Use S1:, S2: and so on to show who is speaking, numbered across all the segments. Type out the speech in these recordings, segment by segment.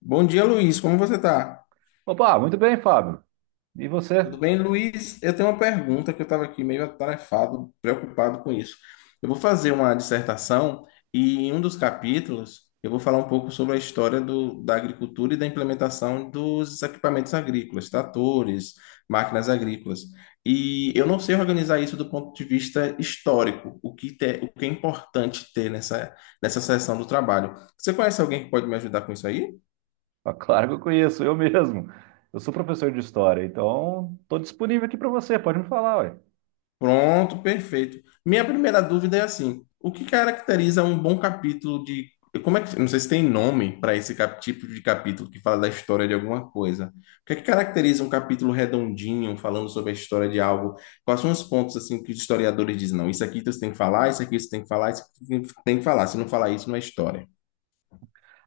S1: Bom dia, Luiz. Como você tá?
S2: Opa, muito bem, Fábio. E você?
S1: Tudo bem, Luiz? Eu tenho uma pergunta que eu estava aqui meio atarefado, preocupado com isso. Eu vou fazer uma dissertação e em um dos capítulos eu vou falar um pouco sobre a história da agricultura e da implementação dos equipamentos agrícolas, tratores, máquinas agrícolas. E eu não sei organizar isso do ponto de vista histórico, o que é importante ter nessa seção do trabalho. Você conhece alguém que pode me ajudar com isso aí?
S2: Ah, claro que eu conheço, eu mesmo. Eu sou professor de história, então estou disponível aqui para você, pode me falar.
S1: Pronto, perfeito. Minha primeira dúvida é assim: o que caracteriza um bom capítulo de. Como é que. Não sei se tem nome para esse tipo de capítulo que fala da história de alguma coisa. O que é que caracteriza um capítulo redondinho, falando sobre a história de algo? Quais são os pontos assim que os historiadores dizem? Não, isso aqui você tem que falar, isso aqui você tem que falar, isso aqui você tem que falar. Se não falar isso, não é história.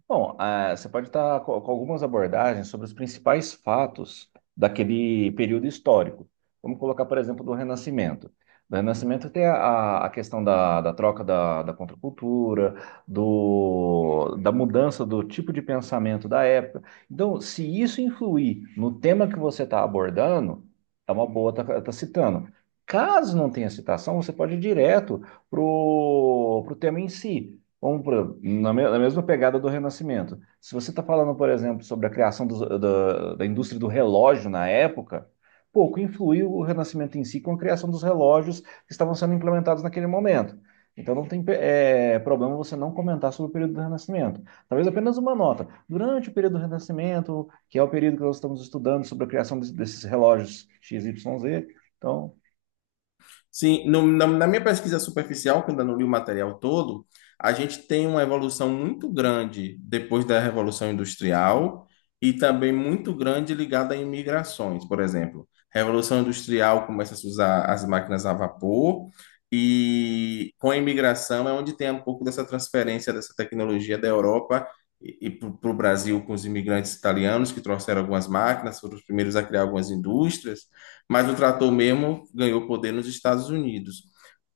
S2: Bom, você pode estar com algumas abordagens sobre os principais fatos daquele período histórico. Vamos colocar, por exemplo, do Renascimento. Do Renascimento tem a questão da troca da contracultura, da mudança do tipo de pensamento da época. Então, se isso influir no tema que você está abordando, é uma boa estar tá citando. Caso não tenha citação, você pode ir direto para o tema em si. Como, por exemplo, na mesma pegada do Renascimento. Se você está falando, por exemplo, sobre a criação da indústria do relógio na época, pouco influiu o Renascimento em si com a criação dos relógios que estavam sendo implementados naquele momento. Então não tem problema você não comentar sobre o período do Renascimento. Talvez apenas uma nota. Durante o período do Renascimento, que é o período que nós estamos estudando sobre a criação desses relógios X, Y, Z. Então,
S1: Sim, na minha pesquisa superficial, que eu ainda não li o material todo, a gente tem uma evolução muito grande depois da Revolução Industrial e também muito grande ligada a imigrações, por exemplo. Revolução Industrial começa a se usar as máquinas a vapor e com a imigração é onde tem um pouco dessa transferência dessa tecnologia da Europa e para o Brasil com os imigrantes italianos que trouxeram algumas máquinas, foram os primeiros a criar algumas indústrias. Mas o trator mesmo ganhou poder nos Estados Unidos.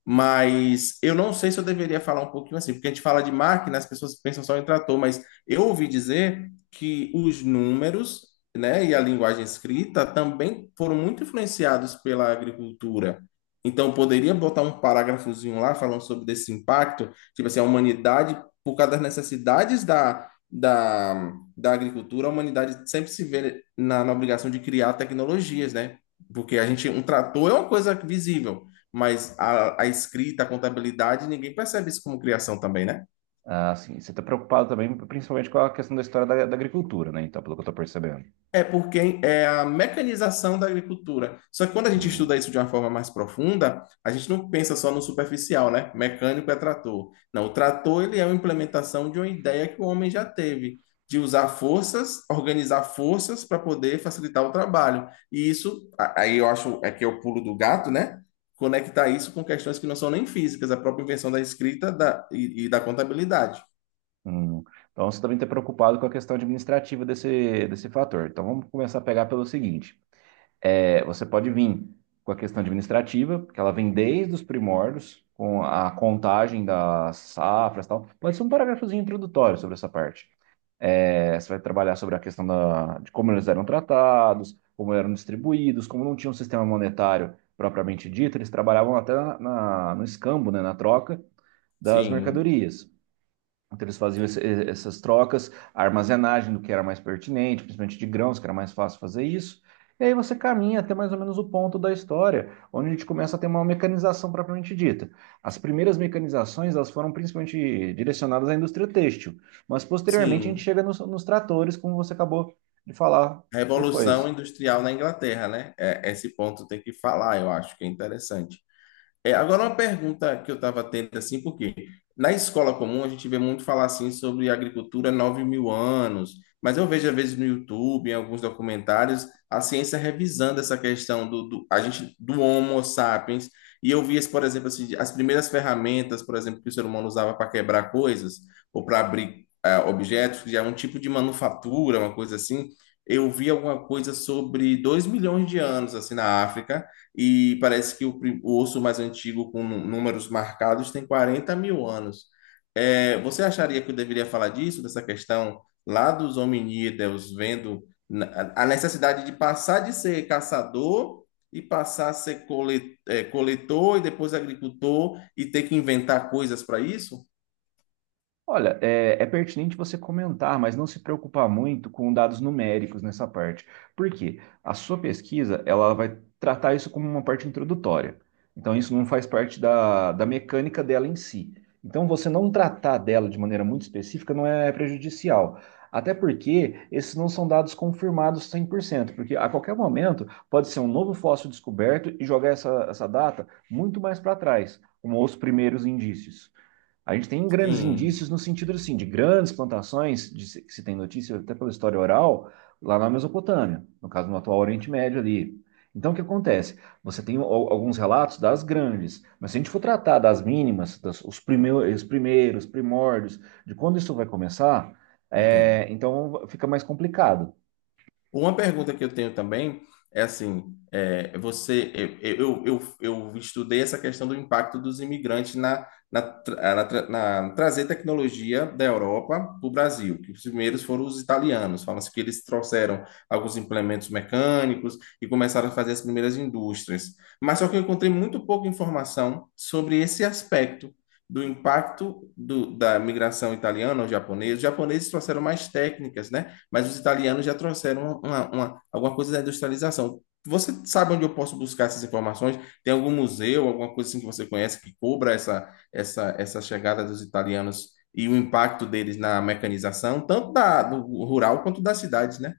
S1: Mas eu não sei se eu deveria falar um pouquinho assim, porque a gente fala de máquina, as pessoas pensam só em trator, mas eu ouvi dizer que os números, né, e a linguagem escrita também foram muito influenciados pela agricultura. Então, eu poderia botar um parágrafozinho lá falando sobre desse impacto, tipo assim, a humanidade, por causa das necessidades da agricultura, a humanidade sempre se vê na obrigação de criar tecnologias, né? Porque a gente, um trator é uma coisa visível, mas a escrita, a contabilidade, ninguém percebe isso como criação também, né?
S2: assim, você está preocupado também, principalmente com a questão da história da agricultura, né? Então, pelo que eu estou percebendo.
S1: É porque é a mecanização da agricultura. Só que quando a gente
S2: Hum,
S1: estuda isso de uma forma mais profunda, a gente não pensa só no superficial, né? Mecânico é trator. Não, o trator ele é uma implementação de uma ideia que o homem já teve, de usar forças, organizar forças para poder facilitar o trabalho. E isso, aí eu acho é que é o pulo do gato, né? Conectar isso com questões que não são nem físicas, a própria invenção da escrita e da contabilidade.
S2: hum. Então você também está preocupado com a questão administrativa desse, desse fator. Então vamos começar a pegar pelo seguinte: é, você pode vir com a questão administrativa, que ela vem desde os primórdios, com a contagem das safras e tal. Pode ser um parágrafozinho introdutório sobre essa parte. É, você vai trabalhar sobre a questão de como eles eram tratados, como eram distribuídos, como não tinha um sistema monetário propriamente dito, eles trabalhavam até no escambo, né, na troca das
S1: Sim,
S2: mercadorias. Então, essas trocas, a armazenagem do que era mais pertinente, principalmente de grãos, que era mais fácil fazer isso. E aí você caminha até mais ou menos o ponto da história, onde a gente começa a ter uma mecanização propriamente dita. As primeiras mecanizações elas foram principalmente direcionadas à indústria têxtil, mas posteriormente a gente
S1: sim.
S2: chega nos tratores, como você acabou de falar
S1: Revolução
S2: depois.
S1: Industrial na Inglaterra, né? É, esse ponto tem que falar, eu acho que é interessante. É, agora uma pergunta que eu estava tendo assim, porque na escola comum a gente vê muito falar assim sobre agricultura 9 mil anos, mas eu vejo às vezes no YouTube, em alguns documentários, a ciência revisando essa questão a gente do Homo sapiens, e eu vi, por exemplo, assim, as primeiras ferramentas, por exemplo, que o ser humano usava para quebrar coisas ou para abrir objetos, que já é um tipo de manufatura, uma coisa assim. Eu vi alguma coisa sobre 2 milhões de anos assim na África e parece que o, o osso mais antigo com números marcados tem 40 mil anos. É, você acharia que eu deveria falar disso, dessa questão lá dos hominídeos, vendo a necessidade de passar de ser caçador e passar a ser coletor e depois agricultor e ter que inventar coisas para isso?
S2: Olha, é pertinente você comentar, mas não se preocupar muito com dados numéricos nessa parte. Por quê? A sua pesquisa, ela vai tratar isso como uma parte introdutória. Então, isso não faz parte da mecânica dela em si. Então, você não tratar dela de maneira muito específica não é prejudicial. Até porque esses não são dados confirmados 100%, porque a qualquer momento pode ser um novo fóssil descoberto e jogar essa data muito mais para trás, como os primeiros indícios. A gente tem grandes indícios
S1: Sim,
S2: no sentido assim, de grandes plantações, de se- que se tem notícia até pela história oral, lá na Mesopotâmia, no caso no atual Oriente Médio ali. Então, o que acontece? Você tem alguns relatos das grandes, mas se a gente for tratar das mínimas, os primeiros, primórdios, de quando isso vai começar,
S1: entendo.
S2: é, então fica mais complicado.
S1: Uma pergunta que eu tenho também é assim, você, eu estudei essa questão do impacto dos imigrantes na trazer tecnologia da Europa para o Brasil, que os primeiros foram os italianos, fala-se que eles trouxeram alguns implementos mecânicos e começaram a fazer as primeiras indústrias. Mas só que eu encontrei muito pouca informação sobre esse aspecto do- impacto da migração italiana ou japonesa. Os japoneses trouxeram mais técnicas, né? Mas os italianos já trouxeram uma, alguma coisa da industrialização. Você sabe onde eu posso buscar essas informações? Tem algum museu, alguma coisa assim que você conhece que cobra essa chegada dos italianos e o impacto deles na mecanização, tanto do rural quanto das cidades, né?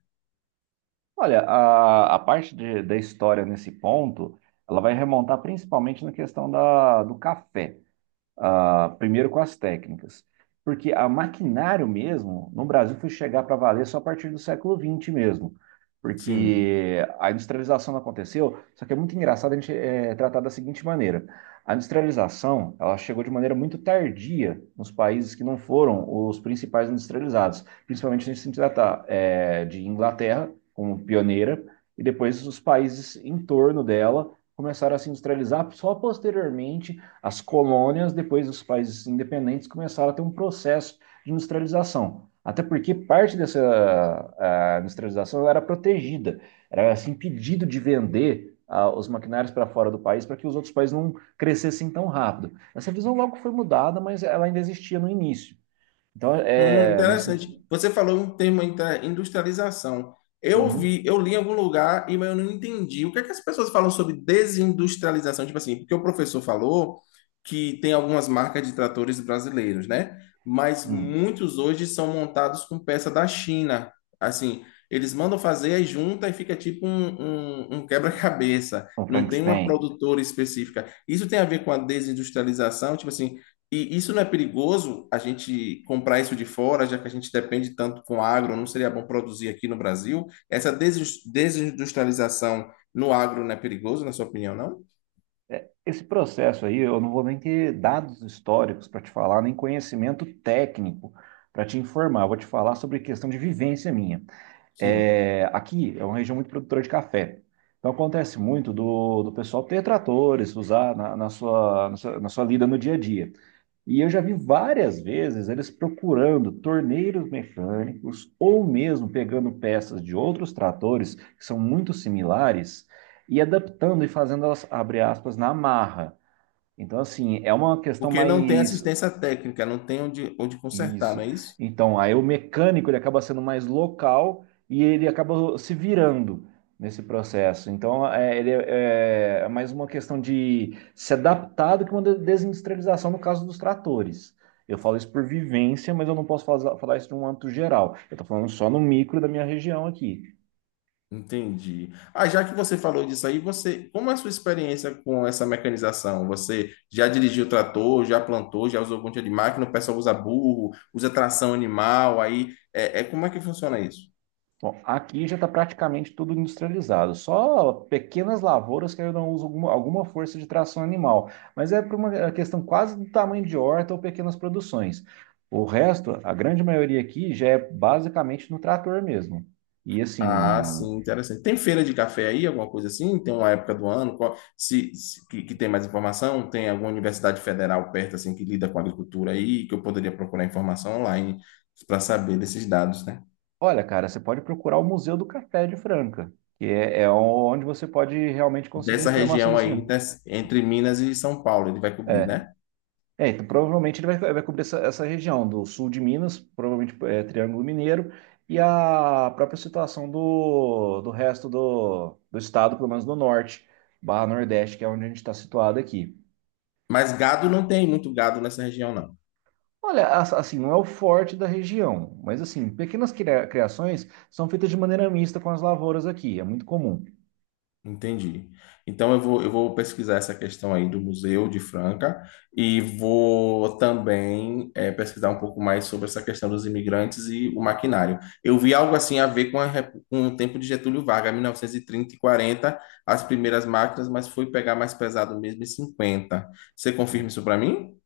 S2: Olha, a parte da história nesse ponto, ela vai remontar principalmente na questão da, do café. Ah, primeiro com as técnicas. Porque a maquinário mesmo, no Brasil, foi chegar para valer só a partir do século XX mesmo.
S1: Sim.
S2: Porque a industrialização não aconteceu, só que é muito engraçado a gente tratar da seguinte maneira. A industrialização, ela chegou de maneira muito tardia nos países que não foram os principais industrializados. Principalmente se a gente se tratar de Inglaterra como pioneira, e depois os países em torno dela começaram a se industrializar só posteriormente as colônias, depois os países independentes, começaram a ter um processo de industrialização. Até porque parte dessa industrialização era protegida, era assim, impedido de vender os maquinários para fora do país para que os outros países não crescessem tão rápido. Essa visão logo foi mudada, mas ela ainda existia no início. Então, é, no
S1: Interessante.
S2: sentido.
S1: Você falou um termo industrialização. Eu
S2: Uhum,
S1: vi, eu li em algum lugar e mas eu não entendi. O que é que as pessoas falam sobre desindustrialização? Tipo assim, porque o professor falou que tem algumas marcas de tratores brasileiros, né? Mas
S2: uhum.
S1: muitos hoje são montados com peça da China. Assim, eles mandam fazer, aí junta e fica tipo um, um quebra-cabeça.
S2: O
S1: Não tem uma
S2: Frankenstein.
S1: produtora específica. Isso tem a ver com a desindustrialização? Tipo assim, e isso não é perigoso a gente comprar isso de fora, já que a gente depende tanto com agro, não seria bom produzir aqui no Brasil? Essa desindustrialização no agro não é perigoso, na sua opinião, não?
S2: Esse processo aí, eu não vou nem ter dados históricos para te falar, nem conhecimento técnico para te informar. Eu vou te falar sobre questão de vivência minha.
S1: Sim.
S2: É, aqui é uma região muito produtora de café. Então acontece muito do pessoal ter tratores, usar na sua lida no dia a dia. E eu já vi várias vezes eles procurando torneiros mecânicos ou mesmo pegando peças de outros tratores que são muito similares e adaptando e fazendo elas, abre aspas, na marra. Então, assim, é uma questão
S1: Porque não tem
S2: mais.
S1: assistência técnica, não tem onde, onde consertar, não
S2: Isso.
S1: é isso?
S2: Então, aí o mecânico ele acaba sendo mais local e ele acaba se virando nesse processo. Então, é, ele é, é mais uma questão de se adaptar do que uma desindustrialização no caso dos tratores. Eu falo isso por vivência, mas eu não posso falar isso de um âmbito geral. Eu estou falando só no micro da minha região aqui.
S1: Entendi. Ah, já que você falou disso aí, você, como é a sua experiência com essa mecanização? Você já dirigiu trator, já plantou, já usou algum tipo de máquina? O pessoal usa burro, usa tração animal, aí como é que funciona isso?
S2: Bom, aqui já está praticamente tudo industrializado, só pequenas lavouras que ainda usam alguma força de tração animal, mas é por uma questão quase do tamanho de horta ou pequenas produções. O resto, a grande maioria aqui já é basicamente no trator mesmo. E
S1: Ah,
S2: assim,
S1: sim, interessante. Tem feira de café aí, alguma coisa assim? Tem uma época do ano? Que tem mais informação? Tem alguma universidade federal perto assim que lida com agricultura aí, que eu poderia procurar informação online para saber desses dados, né?
S2: olha, cara, você pode procurar o Museu do Café de Franca, que é, é onde você pode realmente conseguir
S1: Dessa
S2: informação
S1: região
S2: desse
S1: aí
S2: tipo.
S1: entre Minas e São Paulo, ele vai cobrir, né?
S2: É, então provavelmente ele vai, vai cobrir essa, essa região do sul de Minas, provavelmente é, Triângulo Mineiro, e a própria situação do resto do estado, pelo menos do norte, barra Nordeste, que é onde a gente está situado aqui.
S1: Mas gado não tem muito gado nessa região, não.
S2: Olha, assim, não é o forte da região, mas assim, pequenas criações são feitas de maneira mista com as lavouras aqui, é muito comum.
S1: Entendi. Então eu vou pesquisar essa questão aí do Museu de Franca e vou também pesquisar um pouco mais sobre essa questão dos imigrantes e o maquinário. Eu vi algo assim a ver com o tempo de Getúlio Vargas, 1930 e 1940, as primeiras máquinas, mas foi pegar mais pesado mesmo em 50. Você
S2: Né?
S1: confirma isso para mim?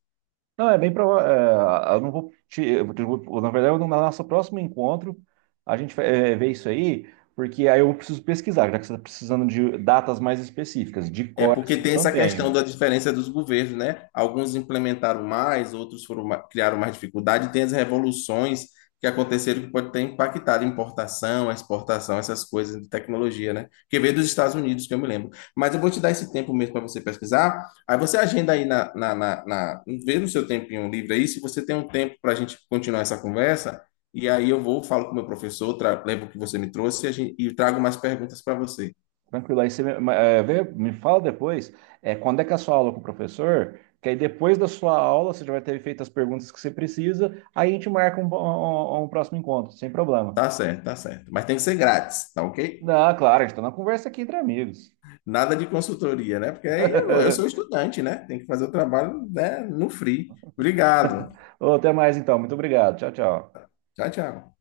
S2: Não, é bem provável. Eu não vou te, eu vou- Na verdade, no nosso próximo encontro, a gente vê isso aí, porque aí eu preciso pesquisar, já que você está precisando de datas mais específicas. De
S1: É
S2: cor,
S1: porque
S2: assim, eu
S1: tem
S2: não
S1: essa questão
S2: tenho.
S1: da diferença dos governos, né? Alguns implementaram mais, outros foram criaram mais dificuldade. Tem as revoluções que aconteceram que pode ter impactado a importação, a exportação, essas coisas de tecnologia, né? Que veio dos Estados Unidos, que eu me lembro. Mas eu vou te dar esse tempo mesmo para você pesquisar. Aí você agenda aí vê no seu tempinho livre aí, se você tem um tempo para a gente continuar essa conversa. E aí falo com o meu professor, levo o que você me trouxe e trago mais perguntas para você.
S2: Tranquilo, aí você me fala depois, quando é que é a sua aula com o professor, que aí depois da sua aula você já vai ter feito as perguntas que você precisa, aí a gente marca um próximo encontro, sem problema.
S1: Tá certo, tá certo. Mas tem que ser grátis, tá ok?
S2: Não, claro, a gente está na conversa aqui entre amigos.
S1: Nada de consultoria, né? Porque aí eu sou estudante, né? Tem que fazer o trabalho, né, no free. Obrigado.
S2: Ô, até mais então, muito obrigado. Tchau, tchau.
S1: Tchau, tchau.